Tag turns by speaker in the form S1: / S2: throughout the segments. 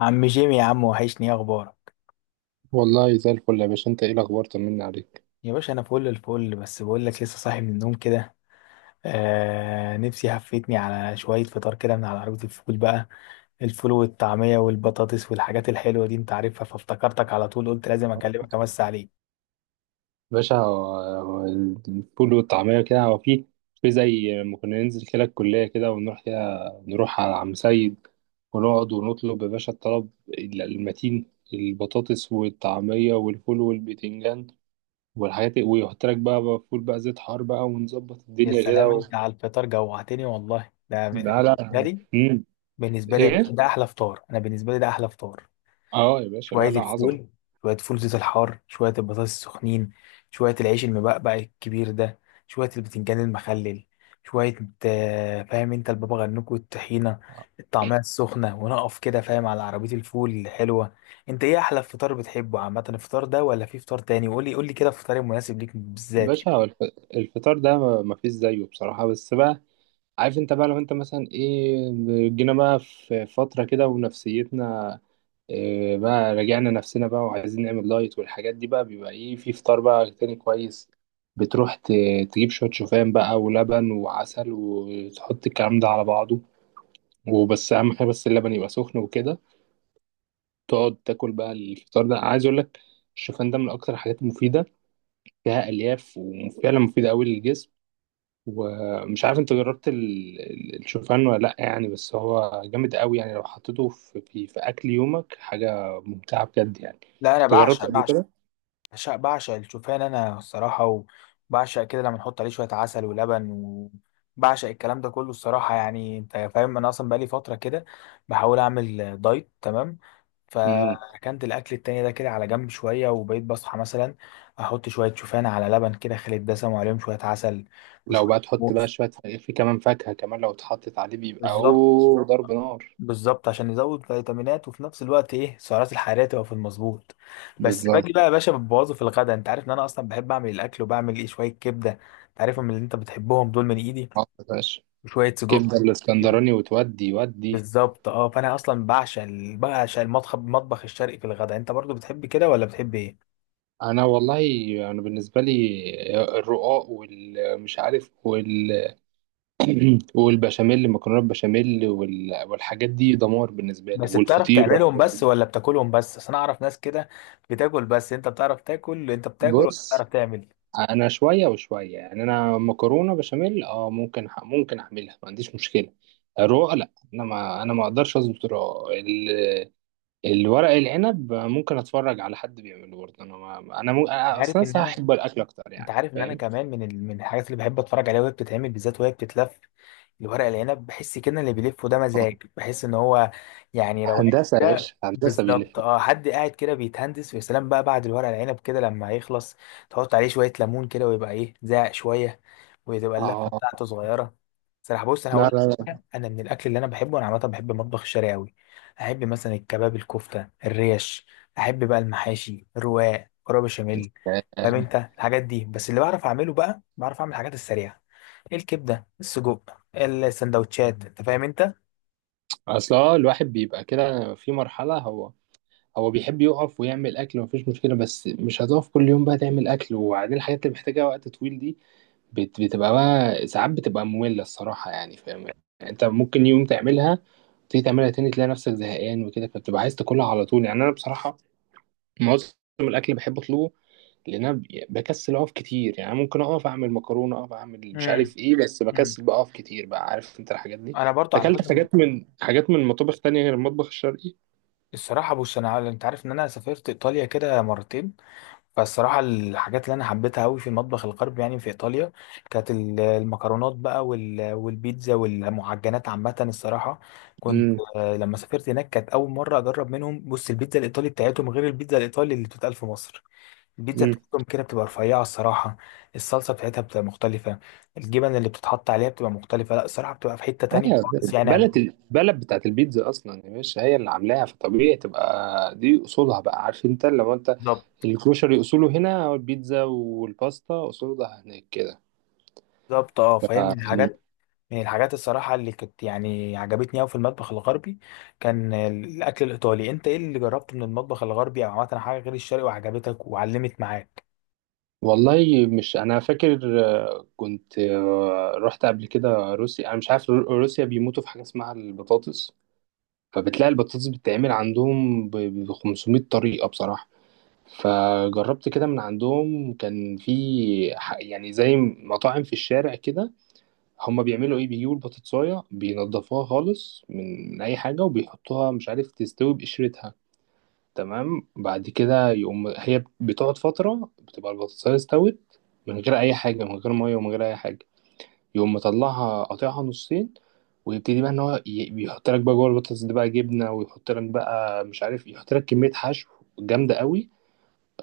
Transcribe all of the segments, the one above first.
S1: عم جيمي يا عم، وحشني، ايه اخبارك؟
S2: والله زي الفل يا باشا، انت ايه الاخبار؟ طمنا عليك.
S1: يا باشا انا فل الفل، بس بقول لك لسه صاحي من النوم كده. نفسي هفتني على شويه فطار كده من على عربيه الفول بقى. الفول والطعميه والبطاطس والحاجات الحلوه دي انت عارفها، فافتكرتك على طول، قلت لازم اكلمك امس عليك.
S2: باشا، هو الفول والطعمية كده هو في زي ما كنا ننزل كده الكلية كده ونروح كده، نروح على عم سيد ونقعد ونطلب، يا باشا الطلب المتين: البطاطس والطعمية والفول والبتنجان والحاجات دي، ويحط لك بقى فول بقى، زيت حار بقى، ونظبط
S1: يا
S2: الدنيا كده
S1: سلام،
S2: و...
S1: انت على الفطار جوعتني والله، ده
S2: لا لا،
S1: بالنسبه لي.
S2: مم.
S1: بالنسبه لي يا باشا
S2: ايه.
S1: ده احلى فطار، انا بالنسبه لي ده احلى فطار.
S2: اه يا باشا،
S1: شوية
S2: لا لا، عظمة.
S1: الفول شوية فول زيت الحار، شوية البطاطس السخنين، شوية العيش المبقبق الكبير ده، شوية البتنجان المخلل، شوية فاهم انت، البابا غنوج والطحينة، الطعمية السخنة، ونقف كده فاهم على عربية الفول الحلوة. انت ايه احلى فطار بتحبه عامة؟ الفطار ده ولا في فطار تاني؟ وقولي قولي كده الفطار المناسب ليك بالذات يعني.
S2: باشا، الفطار ده ما فيش زيه بصراحة، بس بقى عارف انت بقى، لو انت مثلا ايه جينا بقى في فترة كده ونفسيتنا إيه بقى، راجعنا نفسنا بقى وعايزين نعمل دايت والحاجات دي بقى، بيبقى ايه في فطار بقى تاني كويس. بتروح ت- تجيب شوية شوفان بقى ولبن وعسل وتحط الكلام ده على بعضه، وبس أهم حاجة بس اللبن يبقى سخن وكده، تقعد تاكل بقى. الفطار ده عايز أقول لك، الشوفان ده من أكتر الحاجات المفيدة، فيها ألياف وفعلا مفيدة أوي للجسم. ومش عارف انت جربت الشوفان ولا لا يعني، بس هو جامد قوي يعني لو حطيته في اكل يومك حاجه ممتعه بجد يعني.
S1: لا انا
S2: انت
S1: بعشق
S2: جربت قبل
S1: بعشق
S2: كده؟
S1: بعشق بعشق الشوفان انا الصراحه. وبعشق كده لما نحط عليه شويه عسل ولبن، وبعشق الكلام ده كله الصراحه. يعني انت فاهم، انا اصلا بقالي فتره كده بحاول اعمل دايت، تمام؟
S2: امم
S1: فركنت الاكل التاني ده كده على جنب شويه، وبقيت بصحى مثلا احط شويه شوفان على لبن كده خالي الدسم، وعليهم شويه عسل
S2: لو
S1: وشويه
S2: بقى تحط بقى
S1: موز.
S2: شويه في كمان فاكهه، كمان لو اتحطت عليه بيبقى
S1: بالظبط،
S2: اوه ضرب نار.
S1: بالظبط عشان يزود فيتامينات، وفي نفس الوقت ايه السعرات الحراريه تبقى في المظبوط. بس
S2: بالظبط.
S1: باجي بقى يا باشا ببوظه في الغدا، انت عارف ان انا اصلا بحب اعمل الاكل، وبعمل ايه شويه كبده انت عارفهم اللي انت بتحبهم دول من ايدي،
S2: اه يا باشا،
S1: وشويه سجق.
S2: كبده الاسكندراني
S1: إيه؟
S2: وتودي ودي.
S1: بالظبط. اه فانا اصلا بعشق المطبخ الشرقي في الغدا. انت برضو بتحب كده ولا بتحب ايه؟
S2: انا والله، انا بالنسبه لي الرقاق والمش عارف وال والبشاميل، مكرونه بشاميل، وال... والحاجات دي دمار بالنسبه لي،
S1: بس بتعرف
S2: والفطير
S1: تعملهم
S2: والحاجات
S1: بس،
S2: دي.
S1: ولا بتاكلهم بس؟ اصل انا اعرف ناس كده بتاكل بس. انت بتعرف تاكل انت، بتاكل ولا
S2: بص،
S1: بتعرف تعمل؟
S2: انا شويه وشويه يعني، انا مكرونه بشاميل اه ممكن ح... ممكن اعملها، ما عنديش مشكله. الرقاق لا، انا ما اقدرش اظبط الرقاق ال... الورق العنب ممكن اتفرج على حد بيعمله برضه. انا ما... انا, م... أنا
S1: عارف ان
S2: اصلا
S1: انا
S2: هحب الاكل اكتر
S1: انت
S2: يعني،
S1: عارف ان انا
S2: فاهم؟
S1: كمان من الحاجات اللي بحب اتفرج عليها وهي بتتعمل بالذات وهي بتتلف. الورق العنب بحس كده اللي بيلفه ده
S2: آه.
S1: مزاج، بحس ان هو يعني روقان
S2: هندسه يا
S1: كده
S2: باشا، هندسه بيلف.
S1: بالظبط. اه حد قاعد كده بيتهندس. ويا سلام بقى بعد الورق العنب كده لما يخلص تحط عليه شويه ليمون كده ويبقى ايه زاق شويه، وتبقى اللفه
S2: اه،
S1: بتاعته صغيره. صراحه بص انا
S2: لا
S1: هقول،
S2: لا لا.
S1: انا من الاكل اللي انا بحبه، انا عامه بحب المطبخ الشرقي قوي. احب مثلا الكباب، الكفته، الريش. احب بقى المحاشي، الرواق، كرب بشاميل،
S2: آه،
S1: فاهم انت الحاجات دي. بس اللي بعرف اعمله بقى، بعرف اعمل الحاجات السريعه: الكبده، السجق، السندوتشات، انت فاهم انت.
S2: اصل هو الواحد بيبقى كده في مرحله، هو بيحب يقف ويعمل اكل، مفيش مشكله، بس مش هتقف كل يوم بقى تعمل اكل، وبعدين الحاجات اللي محتاجه وقت طويل دي بتبقى بقى ساعات بتبقى ممله الصراحه يعني، فاهم؟ يعني انت ممكن يوم تعملها، تيجي تعملها تاني تلاقي نفسك زهقان وكده، فبتبقى عايز تاكلها على طول يعني. انا بصراحه معظم الاكل بحب اطلبه، لان انا بكسل اقف كتير يعني. ممكن اقف اعمل مكرونه، اقف اعمل مش
S1: امم
S2: عارف ايه، بس
S1: امم
S2: بكسل بقى اقف كتير بقى، عارف انت الحاجات دي.
S1: انا برضو على
S2: اكلت
S1: فكره.
S2: حاجات من حاجات من مطابخ تانية غير المطبخ الشرقي؟
S1: الصراحه بص انا، انت عارف ان انا سافرت ايطاليا كده مرتين. فالصراحة الحاجات اللي أنا حبيتها أوي في المطبخ الغربي يعني في إيطاليا، كانت المكرونات بقى والبيتزا والمعجنات عامة الصراحة. كنت لما سافرت هناك كانت أول مرة أجرب منهم. بص البيتزا الإيطالي بتاعتهم غير البيتزا الإيطالي اللي بتتقال في مصر. البيتزا
S2: امم
S1: بتاعتهم كده بتبقى رفيعة الصراحة، الصلصة بتاعتها بتبقى مختلفة، الجبن اللي بتتحط عليها بتبقى مختلفة. لا الصراحة بتبقى في حتة تانية
S2: آه،
S1: خالص يعني.
S2: بلد، البلد بتاعت البيتزا اصلا يا باشا هي اللي عاملاها، فطبيعي تبقى دي اصولها بقى، عارف انت لو انت
S1: بالظبط،
S2: الكروشري اصوله هنا او البيتزا والباستا اصولها هناك كده.
S1: بالظبط. اه
S2: ف-
S1: فاهم، من الحاجات، من الحاجات الصراحة اللي كنت يعني عجبتني أوي في المطبخ الغربي، كان الأكل الإيطالي. أنت إيه اللي جربته من المطبخ الغربي أو عملت حاجة غير الشرقي وعجبتك وعلمت معاك؟
S2: والله مش انا فاكر، آه، كنت آه، رحت قبل كده روسيا. انا مش عارف، روسيا بيموتوا في حاجه اسمها البطاطس، فبتلاقي البطاطس بتتعمل عندهم 500 طريقه بصراحه. فجربت كده من عندهم، كان في يعني زي مطاعم في الشارع كده. هما بيعملوا ايه، بيجيبوا البطاطساية، بينضفوها خالص من اي حاجة، وبيحطوها مش عارف تستوي بقشرتها. تمام. بعد كده يقوم هي بتقعد فترة، بتبقى البطاطساية استوت من غير اي حاجة، من غير مية ومن غير اي حاجة. يقوم مطلعها، قاطعها نصين، ويبتدي بقى ان هو بيحط لك بقى جوه البطاطس دي بقى جبنة، ويحط لك بقى مش عارف، يحط لك كمية حشو جامدة قوي.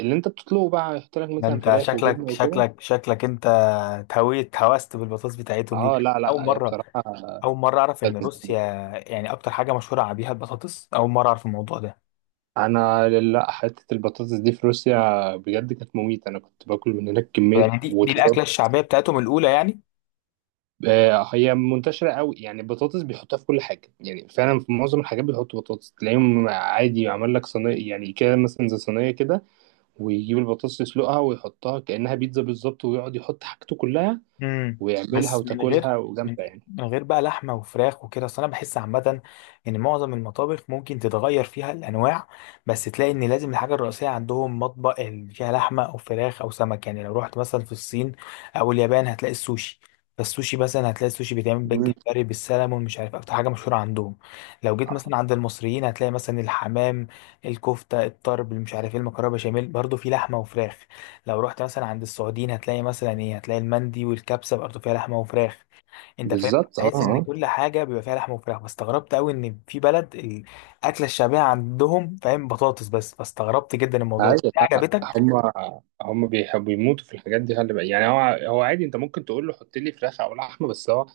S2: اللي انت بتطلبه بقى يحط لك
S1: ده
S2: مثلا
S1: أنت
S2: فراخ وجبنة
S1: شكلك
S2: وكده.
S1: أنت اتهويت هوست بالبطاطس بتاعتهم دي.
S2: اه لا
S1: أول
S2: لا، هي
S1: مرة
S2: بصراحة
S1: أول مرة أعرف إن
S2: كانت،
S1: روسيا يعني أكتر حاجة مشهورة بيها البطاطس. أول مرة أعرف الموضوع ده.
S2: انا لا، حته البطاطس دي في روسيا بجد كانت مميته. انا كنت باكل من هناك كميه
S1: يعني دي الأكلة الشعبية بتاعتهم الأولى يعني.
S2: آه، هي منتشره قوي يعني. البطاطس بيحطوها في كل حاجه يعني، فعلا في معظم الحاجات بيحطوا بطاطس. تلاقيهم عادي عمل لك صينيه يعني كده، مثلا زي صينيه كده، ويجيب البطاطس يسلقها ويحطها كانها بيتزا بالظبط، ويقعد يحط حاجته كلها
S1: امم.
S2: ويعملها
S1: بس
S2: وتاكلها،
S1: من
S2: وجامده يعني.
S1: من غير بقى لحمه وفراخ وكده. اصل انا بحس عامه ان معظم المطابخ ممكن تتغير فيها الانواع، بس تلاقي ان لازم الحاجه الرئيسيه عندهم مطبخ اللي فيها لحمه او فراخ او سمك. يعني لو رحت مثلا في الصين او اليابان هتلاقي السوشي. فالسوشي مثلا هتلاقي السوشي بيتعمل
S2: مم.
S1: بالجمبري بالسلمون، مش عارف اكتر حاجه مشهوره عندهم. لو جيت مثلا عند المصريين هتلاقي مثلا الحمام، الكفته، الطرب اللي مش عارف ايه، المكرونه بشاميل، برضه في لحمه وفراخ. لو رحت مثلا عند السعوديين هتلاقي مثلا ايه، هتلاقي المندي والكبسه برضه فيها لحمه وفراخ. انت فاهم؟
S2: بالظبط، اه
S1: بحيث ان
S2: اه.
S1: كل حاجه بيبقى فيها لحمه وفراخ، فاستغربت قوي ان في بلد الاكله الشعبيه عندهم فاهم بطاطس بس. فاستغربت جدا الموضوع ده.
S2: عادي،
S1: دي
S2: لا لا،
S1: عجبتك؟
S2: هم هم بيحبوا يموتوا في الحاجات دي، خلي بالك يعني. هو عادي، انت ممكن تقول له حط لي فراخ او لحمه، بس هو،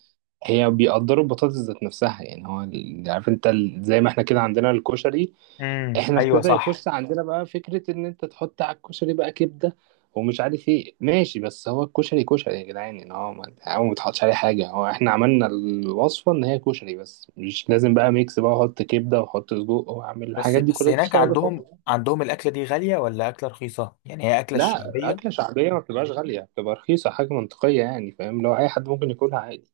S2: هي بيقدروا البطاطس ذات نفسها يعني. هو عارف انت زي ما احنا كده عندنا الكشري،
S1: امم،
S2: احنا
S1: ايوه
S2: ابتدى
S1: صح.
S2: يخش عندنا بقى فكره ان انت تحط على الكشري بقى كبده ومش عارف ايه، ماشي، بس هو الكشري كشري يا جدعان، ان هو ما هو ما بيتحطش عليه حاجه. هو احنا عملنا الوصفه ان هي كشري بس، مش لازم بقى ميكس بقى احط كبده واحط سجق واعمل
S1: بس
S2: الحاجات دي
S1: بس
S2: كلها
S1: هناك
S2: بتبقى.
S1: عندهم الاكله دي غاليه ولا اكله رخيصه؟ يعني هي اكله
S2: لا،
S1: الشعبيه.
S2: أكلة شعبية ما بتبقاش غالية، بتبقى رخيصة، حاجة منطقية يعني، فاهم؟ لو أي حد ممكن ياكلها عادي.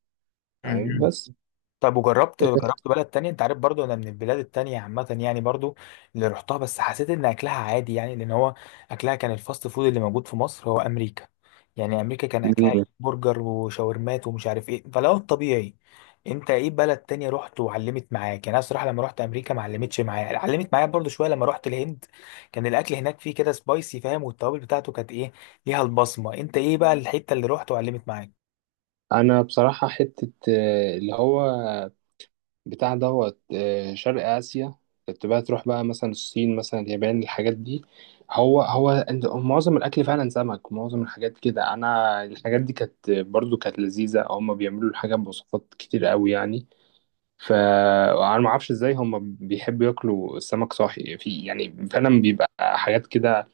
S2: فاهم؟
S1: امم.
S2: بس.
S1: طب وجربت بلد تانية؟ انت عارف برضو انا من البلاد التانية عامة يعني، برضو اللي رحتها بس حسيت ان اكلها عادي، يعني لان هو اكلها كان الفاست فود اللي موجود في مصر هو امريكا. يعني امريكا كان اكلها إيه؟
S2: مم.
S1: برجر وشاورمات ومش عارف ايه، فلو الطبيعي. انت ايه بلد تانية رحت وعلمت معاك يعني؟ انا الصراحة لما رحت امريكا ما علمتش معايا، علمت معايا برضو شوية لما رحت الهند. كان الاكل هناك فيه كده سبايسي فاهم، والتوابل بتاعته كانت ايه، ليها البصمة. انت ايه بقى الحتة اللي رحت وعلمت معاك؟
S2: أنا بصراحة حتة آه، اللي هو بتاع دوت آه، شرق آسيا. كنت بقى تروح بقى مثلا الصين مثلا اليابان الحاجات دي. هو معظم الأكل فعلا سمك، معظم الحاجات كده. أنا الحاجات دي كانت برضو كانت لذيذة، هما بيعملوا الحاجات بوصفات كتير قوي يعني. فانا ما اعرفش ازاي هم بيحبوا ياكلوا السمك صاحي، في يعني فعلا بيبقى حاجات كده.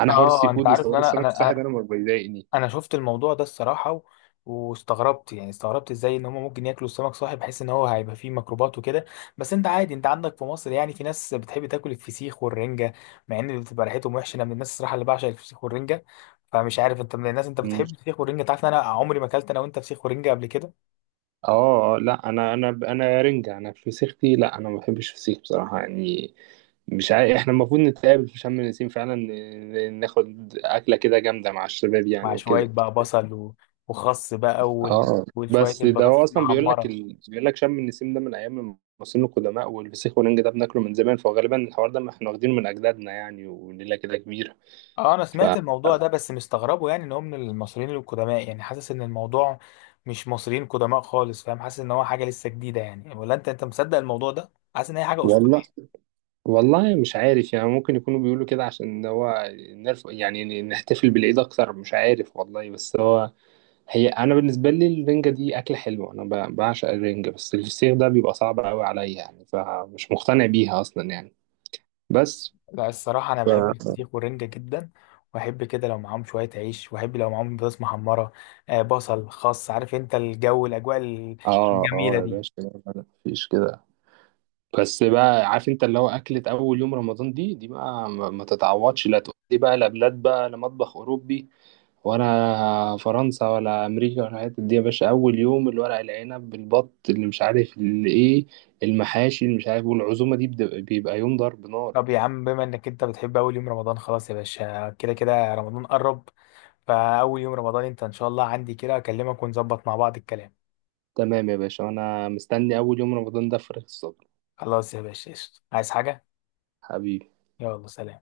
S2: انا حوار السي
S1: اه انت
S2: فود
S1: عارف ان
S2: وحوار
S1: انا
S2: السمك الصاحي
S1: انا
S2: ده انا ما بيضايقني.
S1: انا شفت الموضوع ده الصراحه، واستغربت يعني، استغربت ازاي ان هم ممكن ياكلوا السمك صاحي بحيث ان هو هيبقى فيه ميكروبات وكده. بس انت عادي، انت عندك في مصر يعني في ناس بتحب تاكل الفسيخ والرنجه مع ان بتبقى ريحتهم وحشه. انا من الناس الصراحه اللي بعشق الفسيخ والرنجه. فمش عارف انت من الناس، انت
S2: مم.
S1: بتحب الفسيخ والرنجه؟ تعرف ان انا عمري ما اكلت انا وانت فسيخ ورنجه قبل كده.
S2: اه آه، لا انا رنجة، انا فسيختي، لا انا ما بحبش فسيخ بصراحة يعني. مش عارف احنا المفروض نتقابل في شم النسيم فعلا، ناخد اكلة كده جامدة مع الشباب
S1: مع
S2: يعني
S1: شويه
S2: وكده.
S1: بقى بصل وخس بقى
S2: اه
S1: وشويه
S2: بس ده، هو
S1: البطاطس
S2: اصلا بيقول لك
S1: المحمره.
S2: ال... بيقول لك شم النسيم ده من ايام المصريين القدماء، والفسيخ والنجق ده بناكله من زمان، فغالبا الحوار ده ما احنا واخدينه من اجدادنا يعني، وليله كده كبيره.
S1: اه انا
S2: ف
S1: سمعت الموضوع ده بس مستغربه، يعني ان هو من المصريين القدماء. يعني حاسس ان الموضوع مش مصريين قدماء خالص فاهم. حاسس ان هو حاجه لسه جديده يعني. ولا انت مصدق الموضوع ده، حاسس ان هي حاجه
S2: والله،
S1: اسطوريه؟
S2: والله مش عارف يعني. ممكن يكونوا بيقولوا كده عشان هو نرف... يعني نحتفل بالعيد اكتر، مش عارف والله. بس هو، هي انا بالنسبه لي الرنجه دي اكله حلوه، انا ب... بعشق الرنجه، بس الفسيخ ده بيبقى صعب قوي عليا يعني، فمش مقتنع بيها اصلا يعني. بس
S1: لا الصراحه انا
S2: ف...
S1: بحب الفسيخ والرنجه جدا. واحب كده لو معاهم شويه عيش، واحب لو معاهم بطاطس محمره. بصل، خس، عارف انت الجو، الاجواء
S2: اه
S1: الجميله
S2: اه يا
S1: دي.
S2: باشا، لا، لا، مفيش كده. بس بقى عارف انت، اللي هو اكلة اول يوم رمضان دي بقى ما تتعوضش. لا تقول لي بقى لا بلاد بقى، لا مطبخ اوروبي ولا فرنسا ولا امريكا ولا الحتت دي يا باشا. اول يوم الورق العنب بالبط اللي مش عارف اللي ايه، المحاشي اللي مش عارف والعزومة دي بيبقى يوم ضرب نار.
S1: طب يا عم بما انك انت بتحب اول يوم رمضان، خلاص يا باشا كده كده رمضان قرب. فاول يوم رمضان انت ان شاء الله عندي كده، اكلمك ونظبط مع بعض الكلام.
S2: تمام يا باشا، انا مستني اول يوم رمضان ده بفارغ الصبر.
S1: خلاص يا باشا قشطة، عايز حاجة؟
S2: حبيبي.
S1: يلا سلام.